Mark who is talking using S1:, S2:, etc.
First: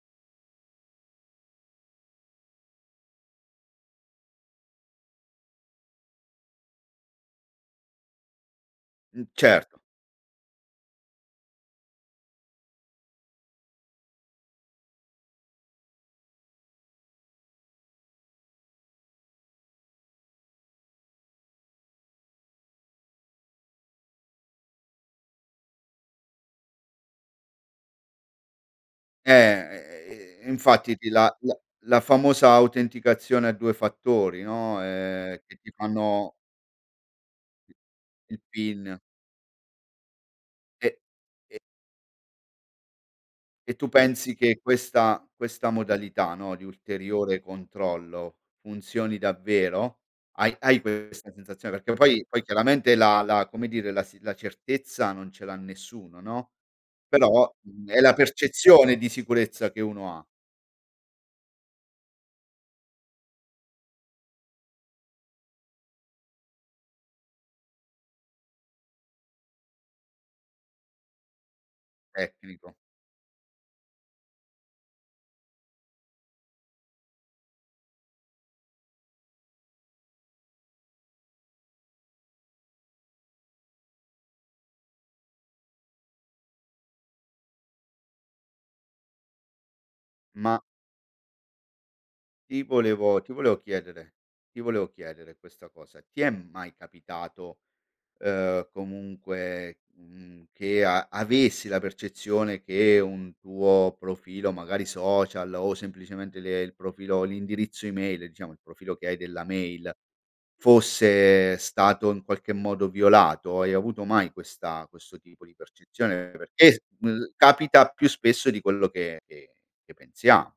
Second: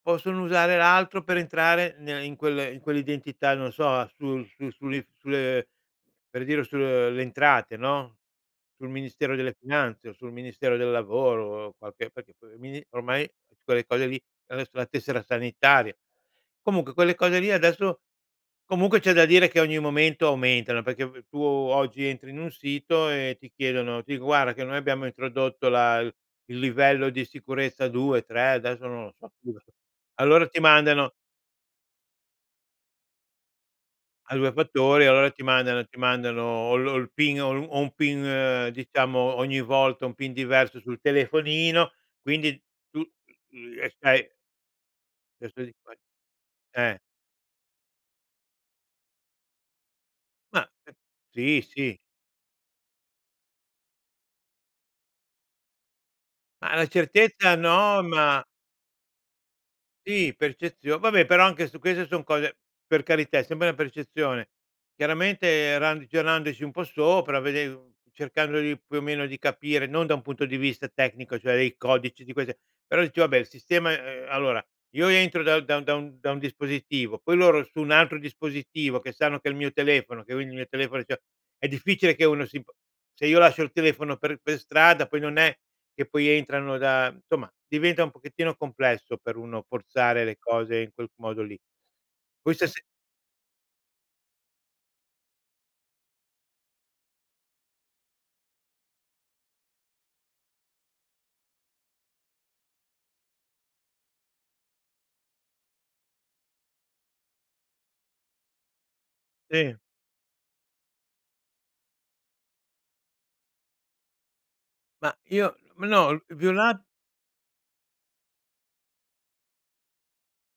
S1: Possono usare l'altro per entrare ne in quelle in quell'identità, non so, a su su sulle sulle per dire, sulle Entrate, no, sul
S2: Mh,
S1: Ministero delle
S2: certo.
S1: Finanze o sul Ministero del Lavoro, qualche perché il mini ormai quelle cose lì adesso la tessera sanitaria. Comunque quelle cose lì adesso comunque c'è da dire che ogni momento aumentano, perché tu oggi entri in un sito e ti chiedono, ti dico: “Guarda che noi abbiamo introdotto la l il livello di sicurezza 2, 3,” adesso non lo so
S2: Eh,
S1: più,
S2: e e
S1: allora
S2: e
S1: ti
S2: infatti ti
S1: mandano
S2: la la la famosa autenticazione a 2
S1: a
S2: fattori,
S1: 2
S2: no,
S1: fattori, allora
S2: ehm
S1: ti
S2: che ti
S1: mandano ti
S2: fanno
S1: mandano o lo il PIN o o un
S2: i il
S1: PIN
S2: PIN.
S1: diciamo, ogni volta, un PIN diverso
S2: E
S1: sul
S2: e
S1: telefonino, quindi tu.
S2: e tu
S1: eh, sai
S2: pensi che questa questa
S1: [unintelligible]
S2: modalità, no, di
S1: Eh.
S2: ulteriore controllo, funzioni davvero? Hai
S1: Ma,
S2: hai
S1: eh
S2: questa
S1: sì,
S2: sensazione? Perché
S1: sì.
S2: poi poi chiaramente la la, come dire, la s la certezza non ce l'ha nessuno, no,
S1: Ma la
S2: però,
S1: certezza
S2: mhmm, è
S1: no,
S2: la
S1: ma
S2: percezione di sicurezza che uno ha.
S1: Sì, percezio vabbè, però anche su queste son cose per carità, è sempre una percezione. Chiaramente ragionandoci un po' sopra, vedendo cercando di più o meno di capire non da un punto di vista tecnico, cioè dei codici, di queste
S2: Tecnico.
S1: però dici: “Vabbè, il sistema” allora io entro da da da un da un dispositivo, poi loro su un altro dispositivo che sanno che è il mio telefono, che ogni mio telefono c'ha è difficile che uno si se io lascio il telefono per per strada poi non è che poi entrano da insomma, diventa un pochettino complesso per uno forzare le
S2: Ma
S1: cose in quel modo lì.
S2: Ti
S1: Questa se
S2: volevo ti volevo chiedere ti volevo chiedere questa cosa, ti è mai capitato, uhm, comunque, mhmm, che a avessi la percezione che un tuo profilo magari social o semplicemente le il profilo, l'indirizzo email, diciamo, il profilo che hai della
S1: Sì.
S2: mail fosse stato in qualche modo violato? Hai avuto mai questa
S1: Ma
S2: questo tipo di
S1: io ma no,
S2: percezione? Perché s
S1: violat
S2: l capita più spesso di quello che che che pensiamo.